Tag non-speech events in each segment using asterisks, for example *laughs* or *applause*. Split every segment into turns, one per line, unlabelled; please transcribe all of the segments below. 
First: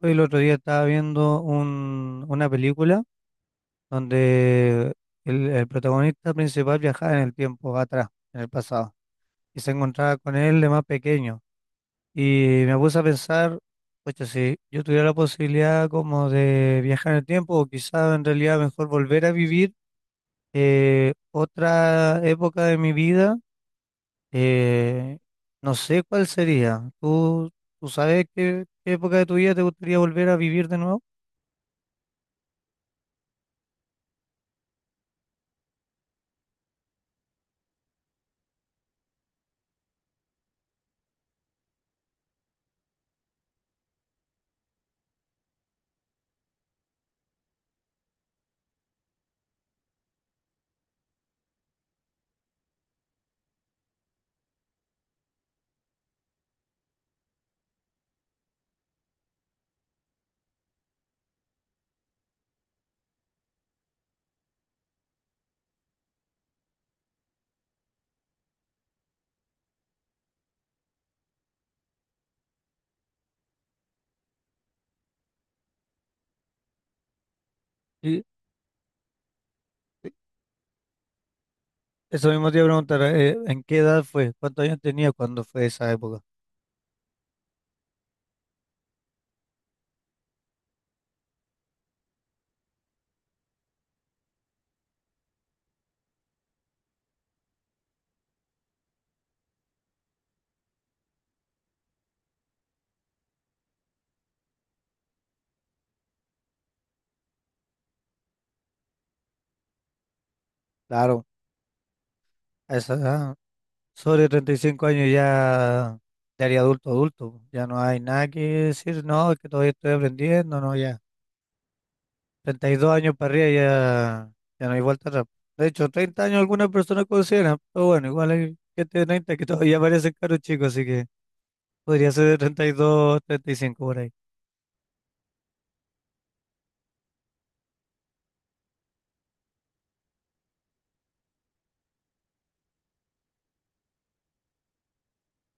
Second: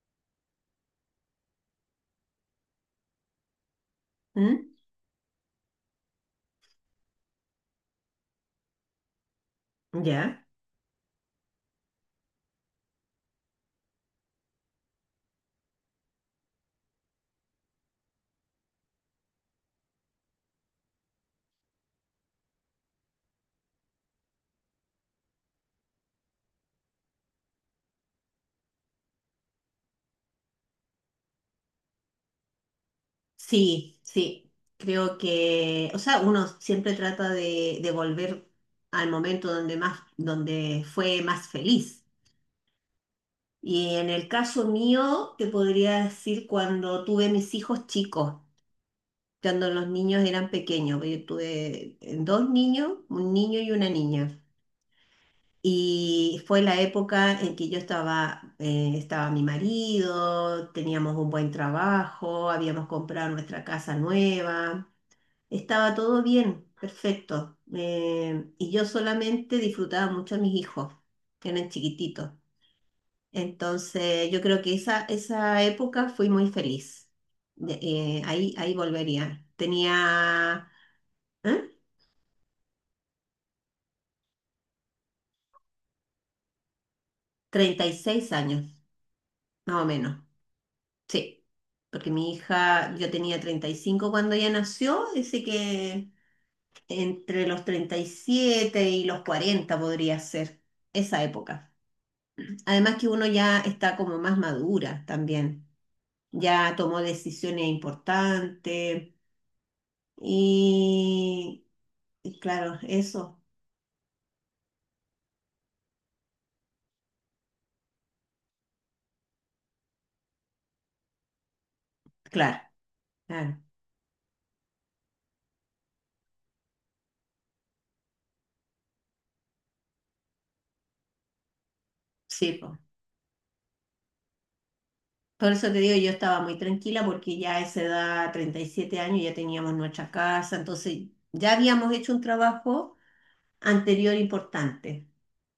Hoy el otro día estaba viendo una película
¿Mm?
donde el protagonista principal viajaba en el tiempo atrás, en el pasado, y se encontraba con
¿Ya?
él de más pequeño. Y me puse a pensar, oye, si yo tuviera la posibilidad como de viajar en el tiempo, o quizá en realidad mejor volver a vivir otra época de mi vida, eh, no sé cuál sería. ¿ Tú sabes qué época de tu vida te gustaría volver a vivir de nuevo?
Sí, sí, creo que, o sea, uno siempre trata de volver al momento donde más, donde fue más feliz. Y en el caso mío, te podría decir cuando tuve mis hijos chicos, cuando los niños eran pequeños. Yo tuve dos niños, un niño y una niña. Y fue la época en que yo estaba, estaba mi marido, teníamos un buen trabajo, habíamos comprado nuestra casa nueva. Estaba todo bien, perfecto. Y yo solamente disfrutaba mucho a mis hijos, que eran chiquititos. Entonces, yo creo que esa época fui muy feliz. De- eh,
Sí.
ahí, ahí volvería. Tenía, ¿eh?
Eso mismo te iba a preguntar, ¿en qué edad fue? ¿Cuántos años tenía cuando fue esa época?
36 años, más o menos. Sí, porque mi hija, yo tenía 35 cuando ella nació, así que entre los 37 y los 40 podría ser esa época. Además que uno ya está como más madura también, ya tomó decisiones importantes
Claro,
y, y
a
claro,
esa edad,
eso,
sobre 35 años ya te haría adulto, adulto. Ya no hay nada que decir, no, es que todavía estoy aprendiendo, no, ya.
claro,
32 años para arriba
claro,
ya, ya no hay vuelta atrás. De hecho, 30 años algunas personas consideran, pero bueno, igual hay gente de 30 que todavía parecen caros chicos, así que podría ser de
sí.
32, 35 por ahí.
Por eso te digo, yo estaba muy tranquila porque ya a esa edad, 37 años, ya teníamos nuestra casa, entonces ya habíamos hecho un trabajo anterior importante.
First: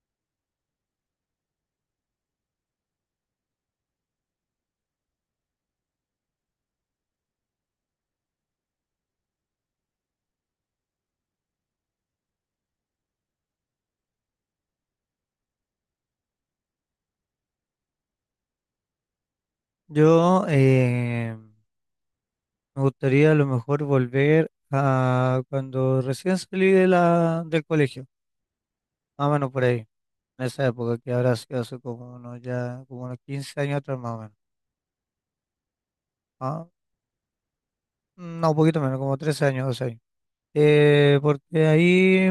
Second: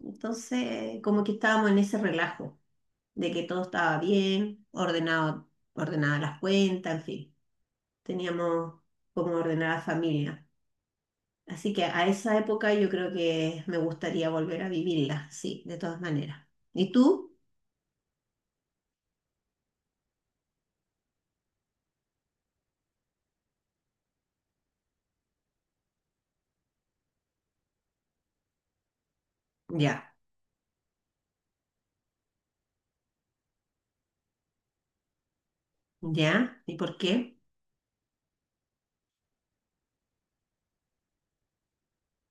Entonces, como que estábamos en ese relajo de que todo estaba bien, ordenado, ordenadas las cuentas, en fin, teníamos como ordenada la familia. Así que a esa época yo creo que me gustaría volver a vivirla, sí, de todas maneras. ¿Y tú?
Yo, eh, Me gustaría a lo mejor volver a cuando recién salí de del colegio, más o menos por ahí,
Ya,
en esa época que ahora sido hace como unos, ya, como unos 15 años atrás más o menos.
ya,
Ah,
¿y por qué?
No, un poquito menos, como 13 años, 12 años. Porque ahí,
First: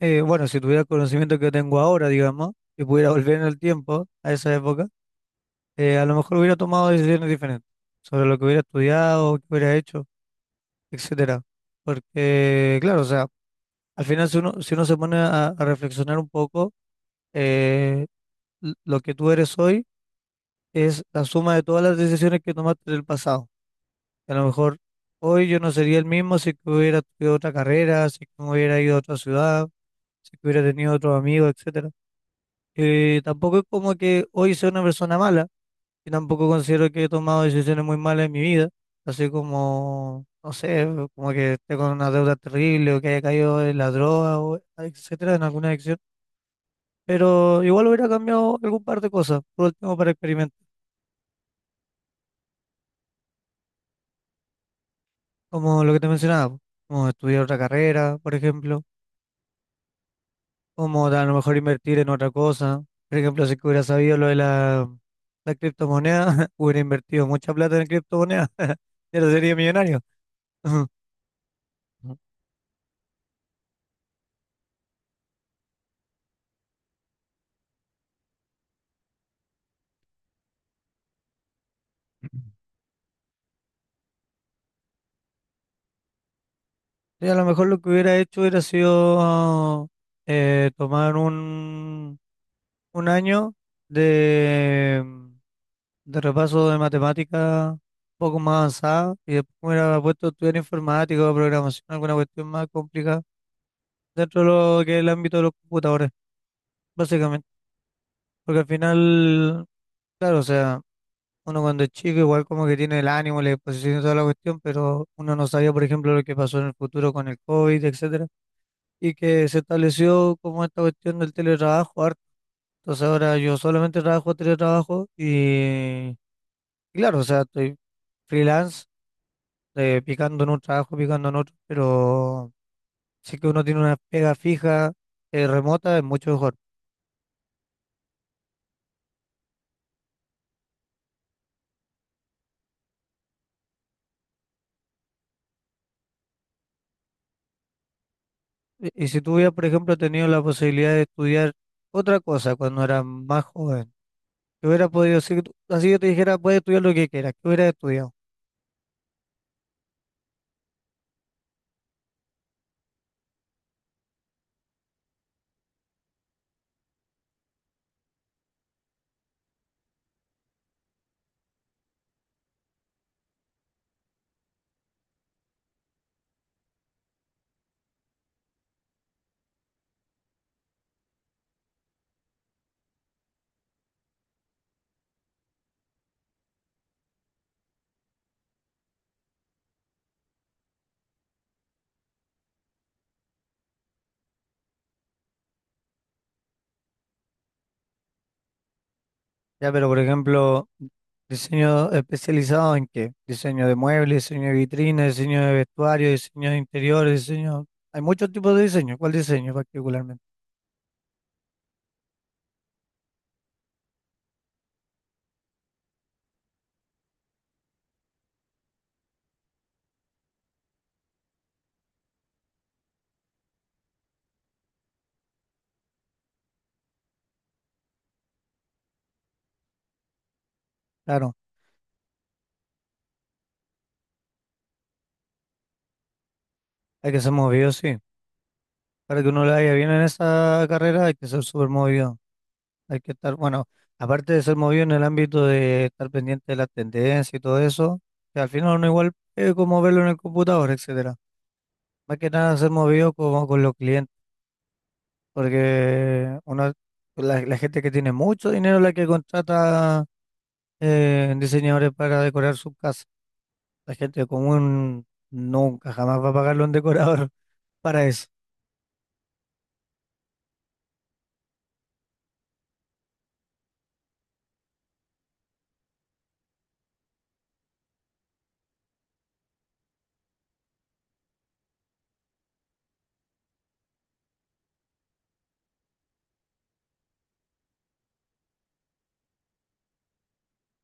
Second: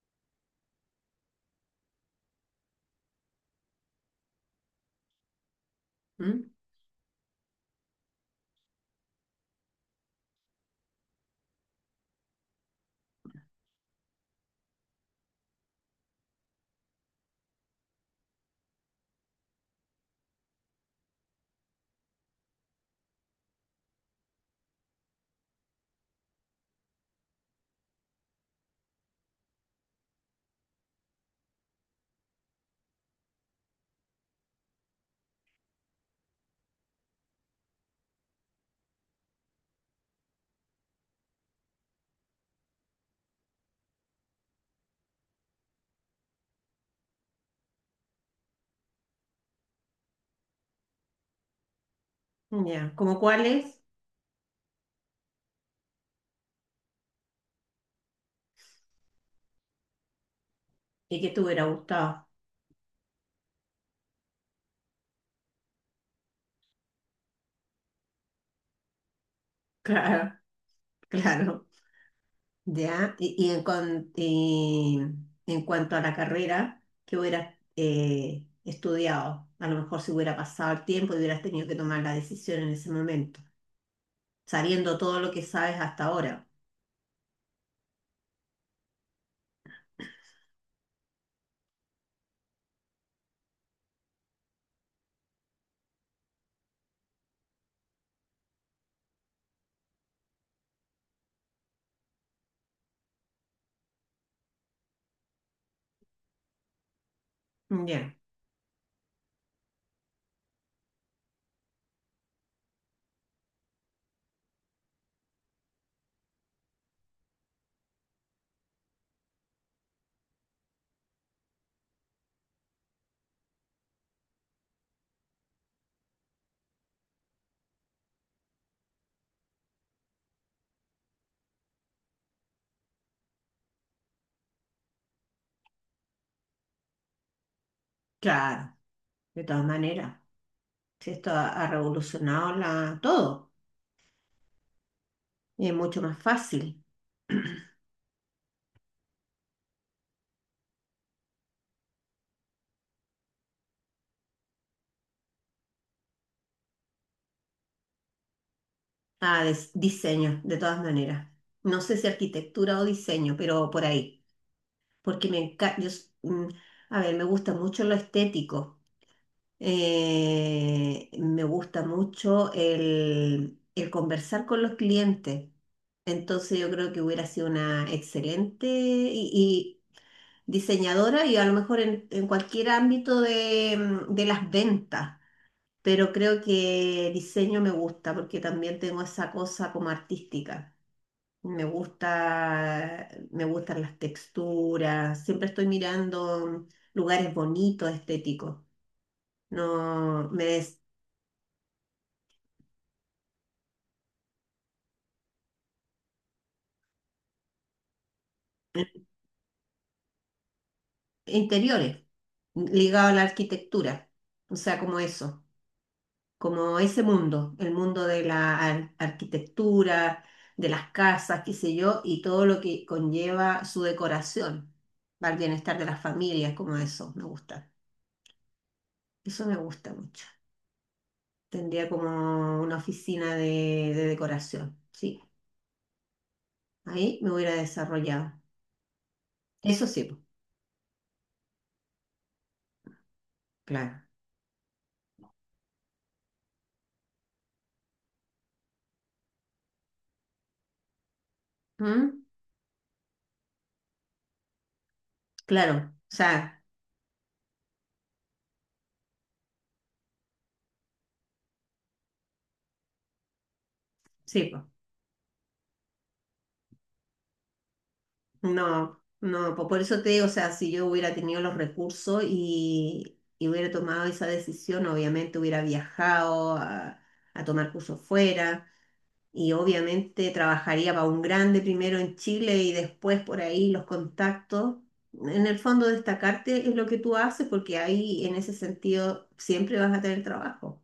bueno, si tuviera el conocimiento que tengo ahora, digamos, y pudiera volver en el tiempo a esa época, a lo mejor
¿Mm?
hubiera tomado decisiones diferentes sobre lo que hubiera estudiado, qué hubiera hecho, etcétera. Porque, claro, o sea... Al final, si uno se pone a reflexionar un poco, eh, lo que tú eres hoy es la suma de todas las decisiones que tomaste del pasado. A lo mejor hoy yo no sería el mismo si que hubiera estudiado otra carrera, si que me hubiera ido a otra ciudad, si que hubiera tenido otros amigos, etcétera. Tampoco es como que hoy sea una persona mala, y tampoco considero que he tomado decisiones muy malas en mi vida, así como, no sé, como que esté con una deuda terrible o que haya caído en la droga, o etcétera, en alguna adicción. Pero igual hubiera cambiado algún par de cosas, por último, para experimentar,
Ya, ¿como cuáles?
como lo que te mencionaba, po, como estudiar otra carrera, por ejemplo, como
Y
a
que
lo
te
mejor
hubiera
invertir en
gustado.
otra
*laughs*
cosa. Por ejemplo, si que hubiera sabido lo de la criptomoneda, *laughs* hubiera invertido mucha plata en criptomonedas, *laughs* ya no sería millonario.
Claro,
*laughs*
claro. Ya, y en, en cuanto a la carrera, ¿que hubieras estudiado? A lo mejor si hubiera pasado el tiempo y hubieras tenido que tomar la decisión en ese momento, sabiendo todo lo que sabes hasta ahora.
Y a lo mejor lo que hubiera hecho hubiera sido tomar un año de, de repaso de matemática un poco más avanzado y después me hubiera puesto a estudiar informática o programación, alguna cuestión más complicada dentro de lo que es el ámbito de los computadores, básicamente.
Ya,
Porque al final, claro, o sea, uno cuando es chico igual como que tiene el ánimo, la disposición y toda la cuestión, pero uno no sabía, por ejemplo, lo que pasó en el futuro con el COVID, etcétera, y que se estableció como esta cuestión del teletrabajo harto. Entonces ahora yo solamente trabajo teletrabajo y claro, o sea, estoy freelance, picando en un trabajo, picando en otro, pero si que uno tiene una pega fija, remota, es mucho mejor.
claro, de todas maneras. Si esto ha, ha revolucionado la, todo, y es mucho más fácil. *clears throat*
Y si tú hubieras, por ejemplo, tenido la posibilidad de estudiar otra cosa cuando eras más joven, que hubiera podido, si tú- así yo te dijera, puedes estudiar lo que quieras, ¿que hubieras estudiado?
Diseño, de todas maneras. No sé si arquitectura o diseño, pero por ahí. Porque me encanta, a ver, me gusta mucho lo estético. Me gusta mucho el conversar con los clientes. Entonces yo creo que hubiera sido una excelente y diseñadora y a lo mejor en cualquier ámbito de, de las ventas. Pero creo que diseño me gusta porque también tengo esa cosa como artística. Me gusta, me gustan las texturas. Siempre estoy mirando lugares bonitos, estéticos.
Ya, pero por
No,
ejemplo, ¿diseño especializado en qué? Diseño de muebles, diseño de vitrinas, diseño de vestuario, diseño de interiores, diseño... Hay muchos tipos de diseño. ¿Cuál diseño particularmente?
interiores, ligado a la arquitectura, o sea, como eso, como ese mundo, el mundo de la arquitectura, de las casas, qué sé yo, y todo lo que conlleva su decoración, para el bienestar de las familias, como eso, me gusta. Eso me gusta mucho.
Claro,
Tendría como una oficina de decoración, sí.
hay que
Ahí
ser
me hubiera
movido, sí.
desarrollado.
Para que uno le vaya
Eso
bien en
sí, po,
esa carrera hay que ser súper movido. Hay que estar, bueno,
claro.
aparte de ser movido en el ámbito de estar pendiente de las tendencias y todo eso, que al final uno igual es como verlo en el computador, etcétera. Más
¿Mm?
que nada ser movido como con los clientes,
Claro, o
porque
sea,
uno, la gente que tiene mucho dinero es la que contrata diseñadores para decorar su casa. La gente
sí, po.
común nunca, jamás va a pagarle a un decorador *laughs* para eso.
No, no, por eso te digo, o sea, si yo hubiera tenido los recursos y hubiera tomado esa decisión, obviamente hubiera viajado a tomar cursos fuera y obviamente trabajaría para un grande primero en Chile y después por ahí los contactos. En el fondo destacarte es lo que tú haces porque ahí en ese sentido siempre vas a tener trabajo.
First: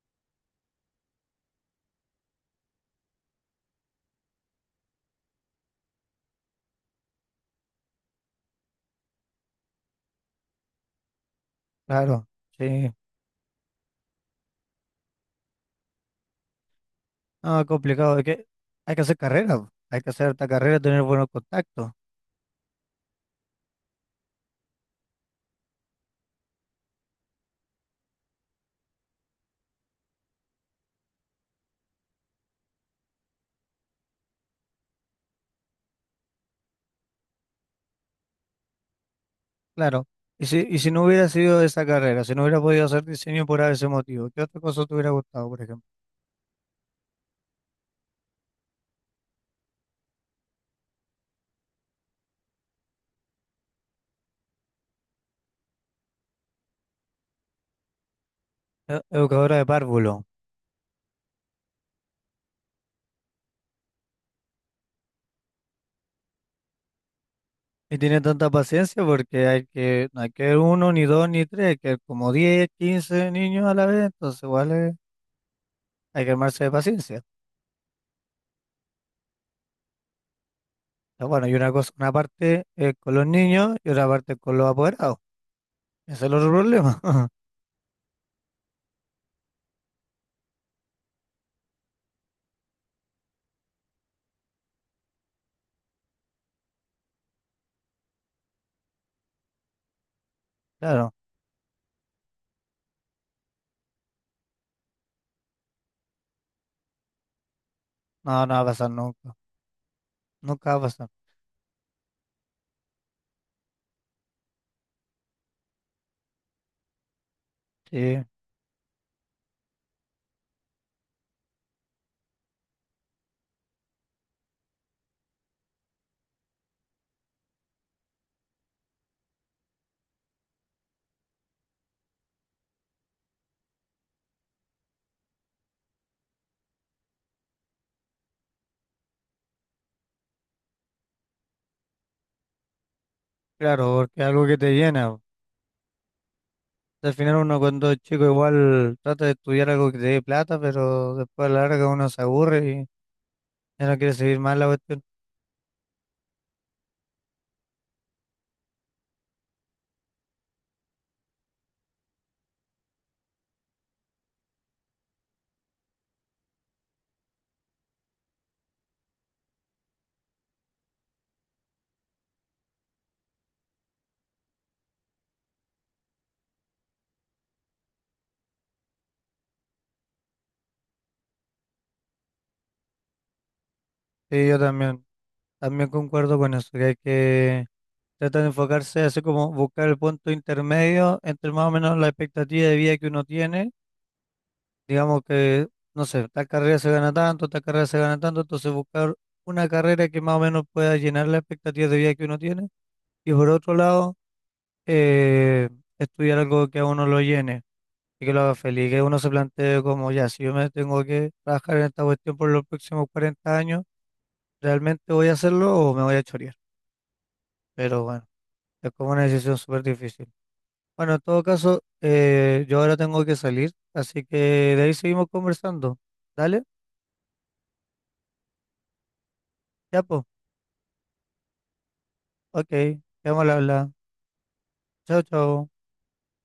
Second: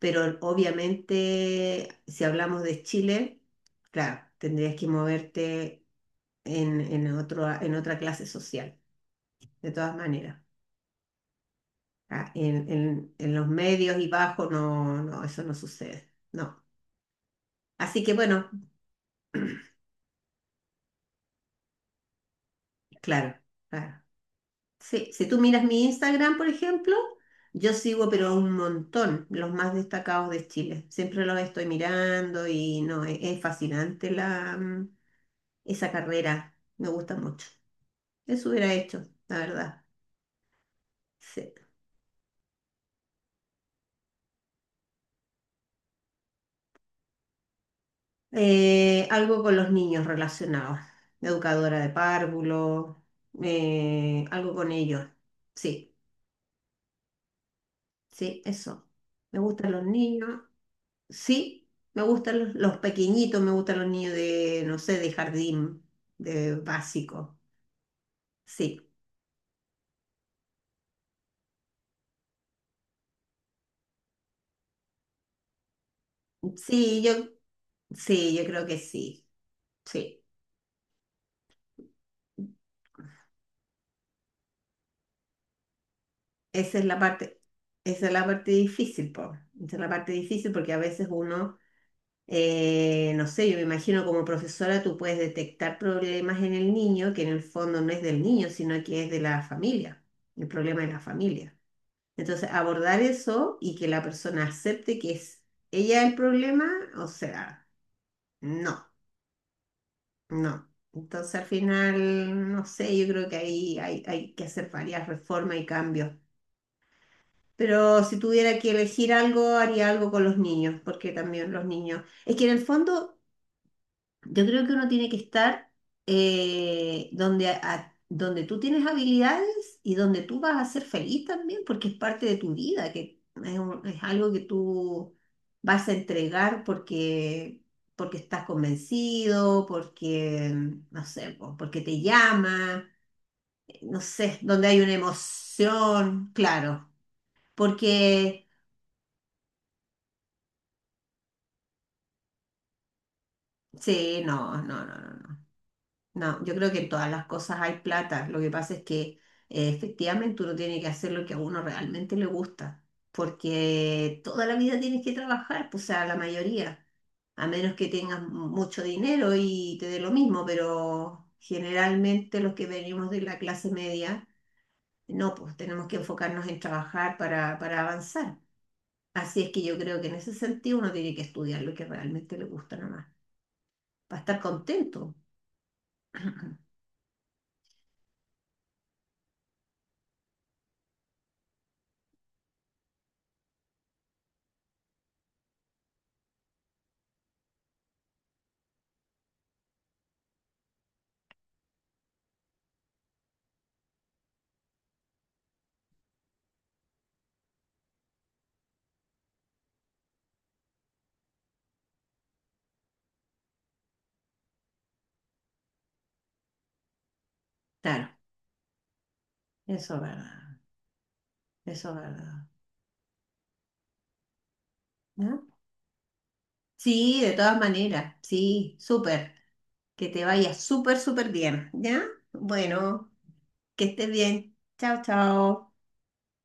Pero obviamente si hablamos de Chile, claro, tendrías que moverte en, otro, en otra clase social, de todas maneras.
Claro,
Ah, en,
sí.
en los medios y bajos no, no, eso no sucede. No.
Ah,
Así que
complicado, es que
bueno,
hay que hacer carrera, po. Hay que hacer esta carrera, tener buenos contactos,
claro, claro. Sí, si tú miras mi Instagram, por ejemplo, yo sigo pero a un montón los más destacados de Chile. Siempre los estoy mirando y no, es fascinante la, esa carrera. Me gusta mucho. Eso hubiera hecho, la verdad.
claro. Y si no hubiera
Sí.
sido esa carrera, si no hubiera podido hacer diseño por ese motivo, ¿qué otra cosa te hubiera gustado, por ejemplo?
Algo con los niños relacionados. Educadora de párvulos, algo con ellos. Sí, sí, eso. Me
Educadora de
gustan los
párvulo.
niños. Sí, me gustan los pequeñitos, me gustan los niños de, no sé, de jardín, de básico.
Y tiene tanta
Sí,
paciencia porque hay que, no hay que ver uno, ni dos, ni tres, hay que ver como 10, 15 niños a la vez, entonces igual es- hay que armarse de
sí,
paciencia.
yo, sí, yo creo que sí. Sí,
Pero bueno, y una cosa, una parte es con los niños y otra parte es con los apoderados. Ese es el otro
esa es la
problema. *laughs*
parte, esa es la parte difícil, po. Esa es la parte difícil porque a veces uno. No sé, yo me imagino como profesora tú puedes detectar problemas en el niño que en el fondo no es del niño, sino que es de la familia, el problema de la
Claro,
familia. Entonces, abordar eso y que la persona acepte que es ella el problema, o sea,
no, no va a
no,
pasar nunca,
no.
nunca va a pasar.
Entonces, al final, no sé, yo creo que ahí hay, hay que hacer varias reformas y cambios. Pero si
Sí.
tuviera que elegir algo, haría algo con los niños, porque también los niños, es que en el fondo... Yo creo que uno tiene que estar donde, donde tú tienes habilidades y donde tú vas a ser feliz también, porque es parte de tu vida, que es, es algo que tú vas a entregar porque, porque estás convencido, porque, no sé, po, porque te llama,
Claro,
no
porque es
sé,
algo que
donde
te
hay una
llena.
emoción, claro,
Al final uno cuando es chico
porque,
igual trata de estudiar algo que te dé plata, pero después a la larga uno se aburre y ya no quiere
sí,
seguir más
no,
la
no, no,
cuestión.
no. No. No, yo creo que en todas las cosas hay plata. Lo que pasa es que efectivamente uno tiene que hacer lo que a uno realmente le gusta, porque toda la vida tienes que trabajar, pues, o sea, la mayoría, a menos que tengas mucho dinero y te dé lo mismo, pero generalmente los que venimos de la clase media, no, pues tenemos que enfocarnos en trabajar para avanzar. Así es que yo creo que en ese sentido uno tiene que estudiar lo que realmente le gusta nomás, para estar
Sí, yo también,
contento.
también concuerdo con eso,
*clears throat*
que hay que tratar de enfocarse así como buscar el punto intermedio entre más o menos la expectativa de vida que uno tiene. Digamos que, no sé, tal carrera se gana tanto, tal carrera se gana tanto, entonces buscar una carrera que más o menos pueda llenar la expectativa de vida que uno tiene. Y por otro lado... eh, estudiar algo que a uno lo llene y que lo haga feliz, que uno se plantee como, ya, si yo me tengo que trabajar en esta cuestión por los próximos 40 años, ¿realmente voy a hacerlo o me voy a chorear? Pero
Claro,
bueno, es como una decisión súper
eso es
difícil.
verdad.
Bueno, en todo caso,
Eso es verdad.
yo ahora tengo que salir, así que de ahí seguimos
¿No?
conversando. ¿Dale?
Sí, de todas maneras, sí, súper.
Ya,
Que
pues.
te vaya súper, súper bien, ¿ya?
Ok,
Bueno,
quedamos al
que
habla.
estés bien. Chao,
Chao, chao.
chao.